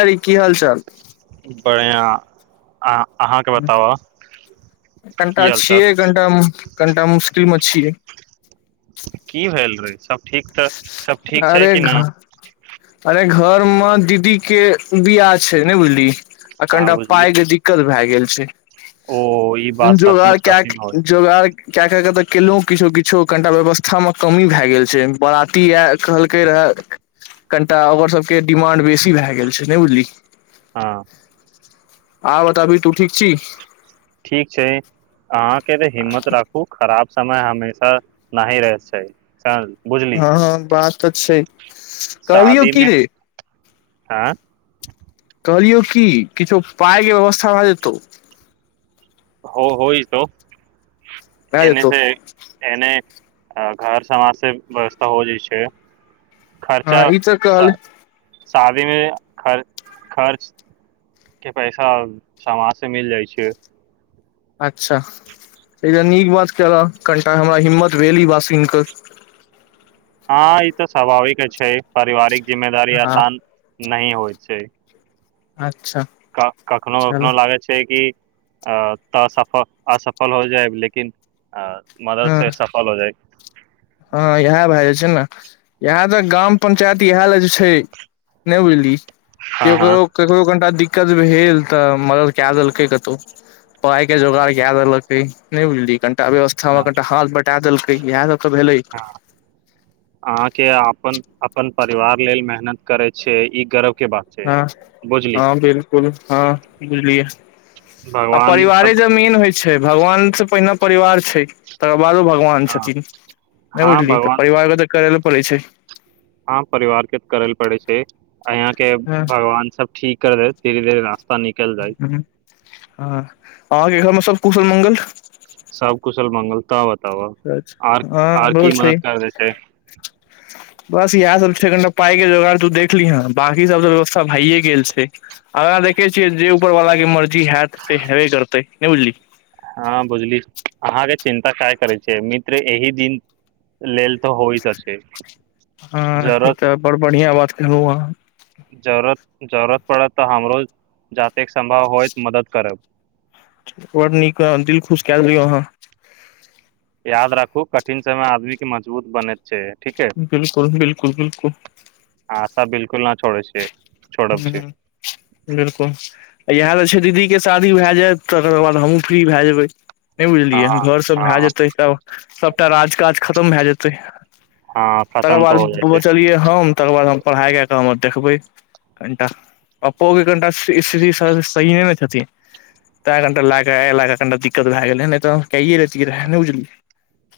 अरे की हाल चाल बढ़ियां आ कनिटा की हाल चाल छियै कनिटा कनिटा मुशकिल मे छियै की भयल रहै छं ठीक तऽ सब ठीक छै अरे कि ना घ अरे घर मे दीदी के बियाह छै ने बुझली आ हँ कनिटा बुझली पाइ के दिक्कत भाए गेल छै ओ ई बात जोगार सचमुच काए कठिन होइ के जोगार कए क क तऽ केलहुँ किछो किछो कनिटा व्यवस्था मे कमी भए गेल छै बाराती य कहलकै रहऽ कनिटा ओकर सबके डिमांड बेसी भए गेल छै नहि बुझलिहिं हँ आओर बताबीहिं तू ठीक छीन ठीक छै आहाँ के हिम्मत राखू खराब समय हमेशा नहि रहै छै- बुझली हां हां बात त छै कहलियौ की रे आँ कहलियौ की किछो पाइ कें व्यवस्था भ जेतौ हो होइ जेतौ भए ऐने जेतौ से ऐंने [unintelligible] हाँ इ त कहल शादीमे खर्च खर्च के पैसा समाज से मिल जाइ छै अच्छा ई त नीक बात केलहं कनिटा हमरा हिम्मत भेल ई बात सुनि क हँ ई तऽ स्वभाविक छै पारिवारिक जिम्मेदारी हँ आसान नहि होइ छै अ क कखनो कखनो लागैत छै कि अ तऽ असफल असफल हो जायब लेकिन आ मदद से सफल हो जाइ हां इएह भए जाइ छै ने इएह तऽ ग्राम पंचायत इएह लए जे छै नहि बुझलियै हँ हँ ककरो ककरो कनिटा दिक दिक्कत भेल तऽ मगर क देलकै कतहु पाई के जोगड़ क देलकै नहि बुझलिय कनिटा व्यवस्था मे कनिटा हाथ बटा देलक याद अहाँके अपन अपन परिवार लेल मेहनत करे छै ई गर्व के बात छै हँ बुझली हँ बिलकुल हँ बुझलियए आ भगवान परिवारे सब जमीन होइ छै छै भगवान से पहिने परिवार तकर बादो भगवान हँ छथिन नहि बुझलियै तऽ भगवान परिवारके तऽ करै ल पड़ै छै ठीक यहाँ के हँ भगवान सब ठीक ै तरी दे ने ह आ आ घर में सब कुशल मङ्ंगल सब कुशल मंगल तावत आर हँ आर हमरो की छै मदद कर दैतै बस इएह सब छै कनिटा पाइ के जोगार तू देखलीह ह बकी सब त व्यवस्था भइए गेल छै आगाँ देखे छियै जे ऊपर वाला के मर्जी हयत से हेबे करतै नहि बुझलि हँ बुझली अहाँके चिन्ता क करै छियै मित्र एहि दिन लेल तऽ होइत अछि हँ ई जरूरत तऽ बड़ बढ़िआ बात कहलहु आहाँ जरूरत पड़त तऽ हमरो जातेक सम्भव होइत मदद करब बड़ नीक दिल खुश कए देलियौ अहाँ याद राखु कठिन समय आदमी के मजबूत बनैत छै ठीके बिलकुल बिलकुल बिलकुल आशा बिलकुल न छोड़ै छै छोड़ब छै हूंँ बिलकुल इएह जे छै दीदीके शादी भए जायत तकर बाद हमहूँ फ्री भए जेबै नहि हँ बुझलियै घर सब हँ भय जेते तऽ सबटा राज काज खतम भए जेते त हँ तकर खतम तऽ बाद हो जाइ छै बचलियै हम तकर बाद हम पढ़ाइ के क काम देखबै कनिटा पप्पो के कनिटा स्थिति सही ने ने छथिन तें कनिटा लए कऽ अ ल कऽ कनिटा दिक्कत भए गेलै ने तऽ कैए रतिय रहे ने बुझलियै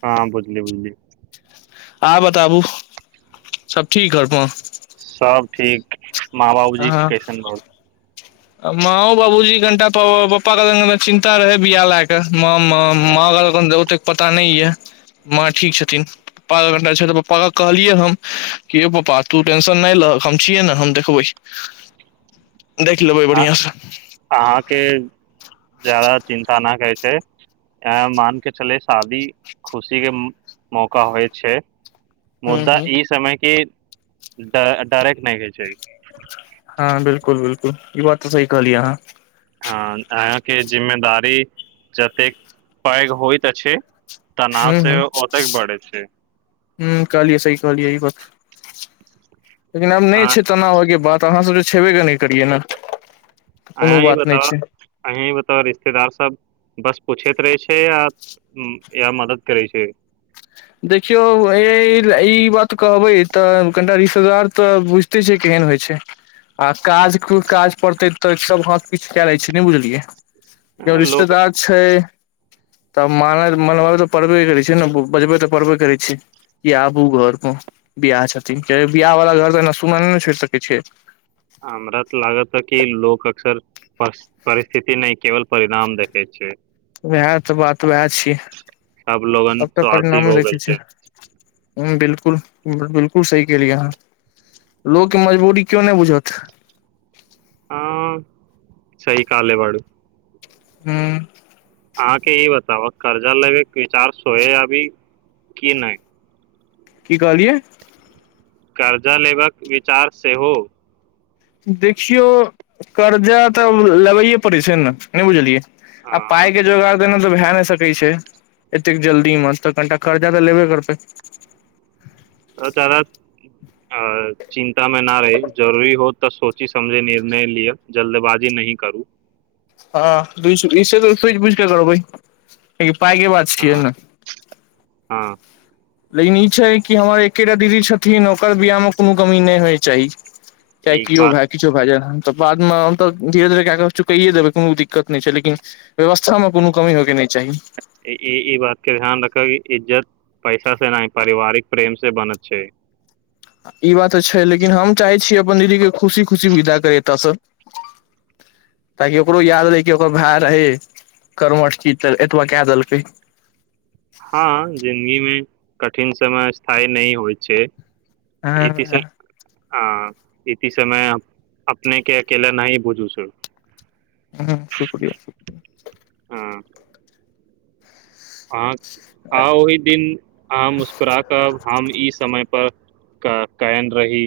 हँ बुझलि बुझली सबब ठीक घर मऽ सब ठीक माँ बाबूजी अहाँ कैसनग माँओ बाबूजी कनिटा पापाे चिन्ता रहै।। बआाह लए कऽ। म म माँ गाल कन देबत। पता नय य, माँ ठीक छथिन पप पप्पा के कहलिए हम कि यौ तु टेन्शन नय ल हम देखकर दे अ अहाँके जादाा चिन्ता नहि कहैत छै। मान के चले शादी खुशी के मौका होइ छै। हूं मुद्दा हूं ई समयके। ड डायरेक्ट नहि होइ छै। हँ बिलकुल बिलकुल ई बात तऽ सही कहलिय हँ। हँ अहाँके जिम्मेदारी जतेक पैघ होइत अछि। तनाव ह से ह ओतेक बढ़ै छै ह कहलियऐ सही कहलियऐ इ बात। लेकिन आब अ नहि छै तना होय के बात अहाँ सब जे। छबेग नहि करियए ने। कोनो अहाँ ही बात नहि बताउ छै अहाँ ही बताउ रिश्तेदार सब बस पूछैत रहे छै या या मदद करै छै। देखियौ ई बात कहबै तऽ कनिटा रिश्तेदार तऽ बुझते छै। केहन होइ छै। आ काज काज पड़ते तऽ सब हाथ किछु कए ले छै ने बुझलियै के अ, लोक रिश्तेदार छै। तब म मन तऽ पढ़बे करै छै ने बजबै तऽ। पबे करै छ कि आबू घर पर बिियाह छथिन बिियाह वालला घर तऽ एना सुना नहि ने छोड़ि सकै छ। हमरा तऽ लागत कि लोग अक्सर पर परिस्थिती नय केवल परिणाम देखे छै त यह त बात। तऽ वएह छियै अब लोगन सब तऽ स्वार्थी परिणाम हो गेल देखे छै। बिलकुल बिलकुल सही केलियै अहाँ लोगके मजबूरी क्यो नहि बुझत। हँ सही कहले बअडु। हँ।। अहाँ के ई बताउ कर्जा ले क [inaudible] की कहलियै कर्जा लेबाक विचार सेहो। देखियौ कर्जा तऽ लेबैए पड़ै छै ने नहि बुझलियै। आ अ पाइ के जोगार ओना - भए नहि सकै छै एतेक जल्दी मे त कनिटा कर्जा तऽ लेबे करबै जादा अ चिन्ता मे ना रही जरूरी हो तऽ सोची समझे निर्णय लियअ जल्दबाजी नहि करू। हँ इ सु ई सूझी बुझि क करबै पाइके बात छियै हँ ने हँ लेकिन ई छै कि हमर एकेटा दीदी छथिन ओकर बियाहमे कोनो कमी नहि होइ चाही। चाहे एक किओ बात भाय किछु भाजय तऽ बाद मे हम तऽ धीरे धीरे कए के चुकैये देबै कोनो दिक्कत नहि छै।। लेकिन व्यवस्था मे कोनो कमी होय के नहि। चाही ई ई बात के ध्यान रखै इज्जत पैसा से नहि पारिवारिक प्रेम से बनत छै ई बात तऽ छै लेकिन हम चाहै छी अपन दीदी कें खुशी खुशी विदा करी एतय सँ ताकि ओकरो याद रहै कि ओकर भाय रहै कर्मठ एतबा कऽ देलकै हां जिन्दगी मे कठिन समय स्थायी नहि होइ छै हँ [unintelligible] इत्ती समय अपनेके अकेला नहि बूझू छु हँ शुक्रिया [unintelligible] आ ओही दिन हां मुस्करा कर हम ई समय पर क कैयन रही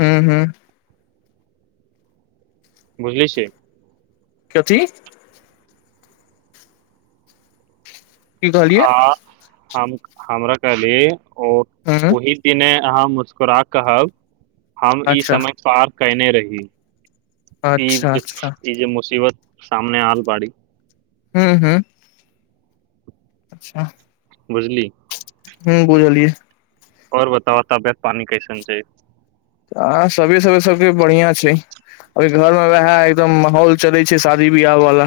हूँ हूँ बुझैय से [unintelligible] [inaudible] की कहलियए आ हम हमरा कहली - ओ हूँ ओही दिने हाँ मुस्करा कहब हम ई अच्छा समय पर कैने रही ई अच्छा अच्छा जे जे मुसीबत सामने आन बाड़ी हूँ हूँ अच्छा बुझली हूँ बुझलियै ओर बताव तबियत पानी कैसेन छै आ सभे सबे सभके बढ़िआँ छै अभी घरमे उएह एकदम माहौल चलै छै शादी बियाह वला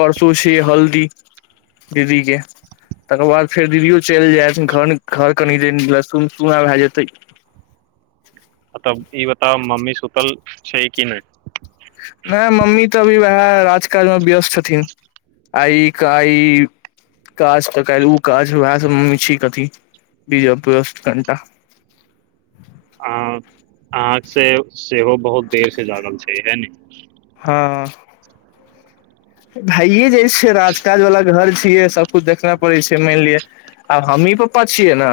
परसू छिय हल्दी दीदी कें तकर बाद फेर दीदियो चलि जाएत घर घर कनि दिन ला सून सूना भऽ जएतै तब ई बताव मम्मी से सुतल छै कि नहि नहि मम्मी तऽ अभी उएह राज काजमे व्यस्त छथिन आइ कइ काज तऽ काल्हि ओ काज उएह सभ मम्मी छथिन व्यस्त कनिटा अ अहाँ से सेहो बहुत देर से जागल छै हा ने हां भाये जाइ छै राजकाजवला घर छियै सबकुछु देखनाय पड़ै छै मानि लिअ आब हमही पप्पा छियै ने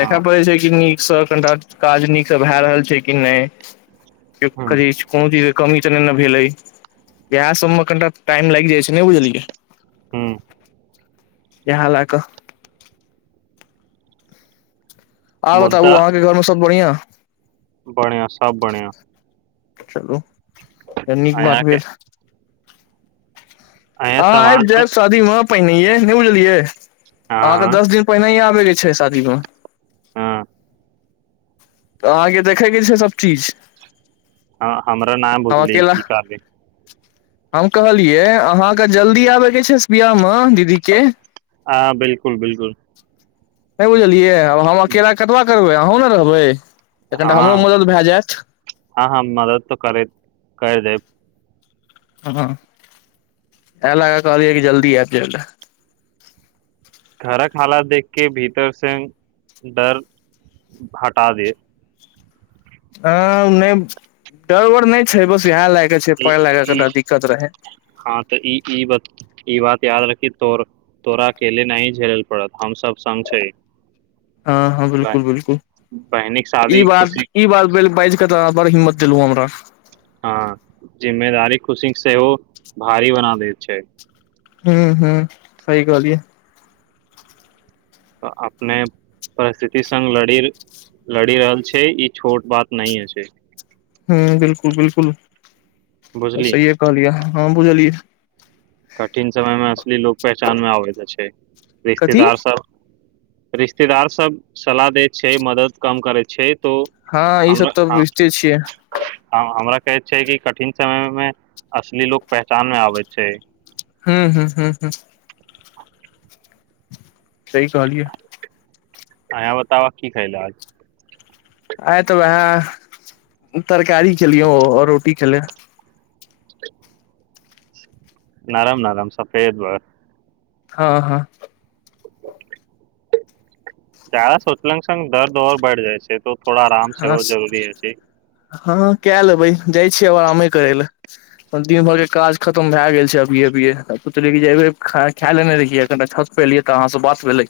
देख हँ पड़ै छै कि नीक सब कनिटा काज नीक से भय रहल छै कि नहि हूँ की कोन कमी त भेलै या सम्मखनि टाम लागि जाइ छै न नहि बुझलिै हूँ यह ल कऽ आ बताबु मुद्दा अहाँके घर में सब बढ़ियां बधिया सब बधिया चलू त नीक बात अहाँके भेलर अहाँ हँ आब समाजमे जायब शादी वह पहि नहिे नहि बुझलियै अहाँके हँ दस दिन पहिने ही आ उ जे छै शादीमे हँ तऽ अहाँके देखयके छै सभचीज हँ हमरा न बुझले की कहबै हम कहलियै अहाँके जल्दी आबयके छै बिआाहमे दीदीके हँ बिलकुल बिलकुल नहि बुझलियै आब हम अकेला कतब करबै अहँ ने [inaudible] कनिटा हमरो हँ मदद भए जायत हँ हँ मदद तऽ करे कर देब हँ ए ल का कहलियऐ कि जल्दी आब जा घरक हालत देखके भीतर से डर हटा दे ह नहि डर ओर नहि छै बस इएह लाग ई ई हँ तऽ ई ई बात ई बात याद रखी तो तोरा अकेले नहि झेलल पड़त हम सब सग छै हँ हँ बाय बिलकुल बिलकुल बहिनिक ई शादी बात खुशी ई बात तऽ बड़ हिम्मत देलहु हमरा हँ जिम्मेदारी खुशी सेहो भारी बना दैत छै हू हू सही कहालिये ऽ अपने परिस्थिति सङग लड़ि लड़ि रहल छै ई छोट बात नहि अछि हँ बिलकुल बिलकुल त बुझली सीए कहलिय हँ बुझलियै कठिन समय मे असली लोक पहचान मे आबैत छै कथी रिश्तेदारसभ रिश्तेदार सब सलाह दै छै मदद कम करै छै तो हँ हमरा ईसभ तऽ हाँ, बुझिते छियै हाँ, हमरा कहैत छै कि कठिन समय मे असली लोको पहचान मे आबैत छै हँ हू हँ ह सही कहलिय अंया बताव की खैल आज आय तऽ उहए तरकारी खेलियौ लियौ रोटी खैलियौ [inaudible] नरम नरम सफेद भ हँ हँ ज्यादा सोचला सङ् दर्द आओर बढ़ि जाइ छै त थोड़ा आराम से हँ हो जरूरी अछि हँ कए लेबै जाइ छियै अब आरामे करे ले दिन भर के काज खतम भए गेल छै अभी अभिय सोचलियै जे एबे खाय लेने रहियै कनि छत पर एलियै तऽ अहाँ से बात भेलै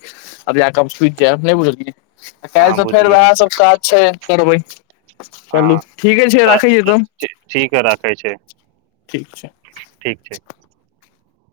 आब जाकऽ सुूति जायब नहि बुझलियै काल् हँ तऽ फेर वएह सब करबै चलू ठीके छै हँ् राखै छियै तब ठीक हइ राखै छै ठीक छै ठीक छै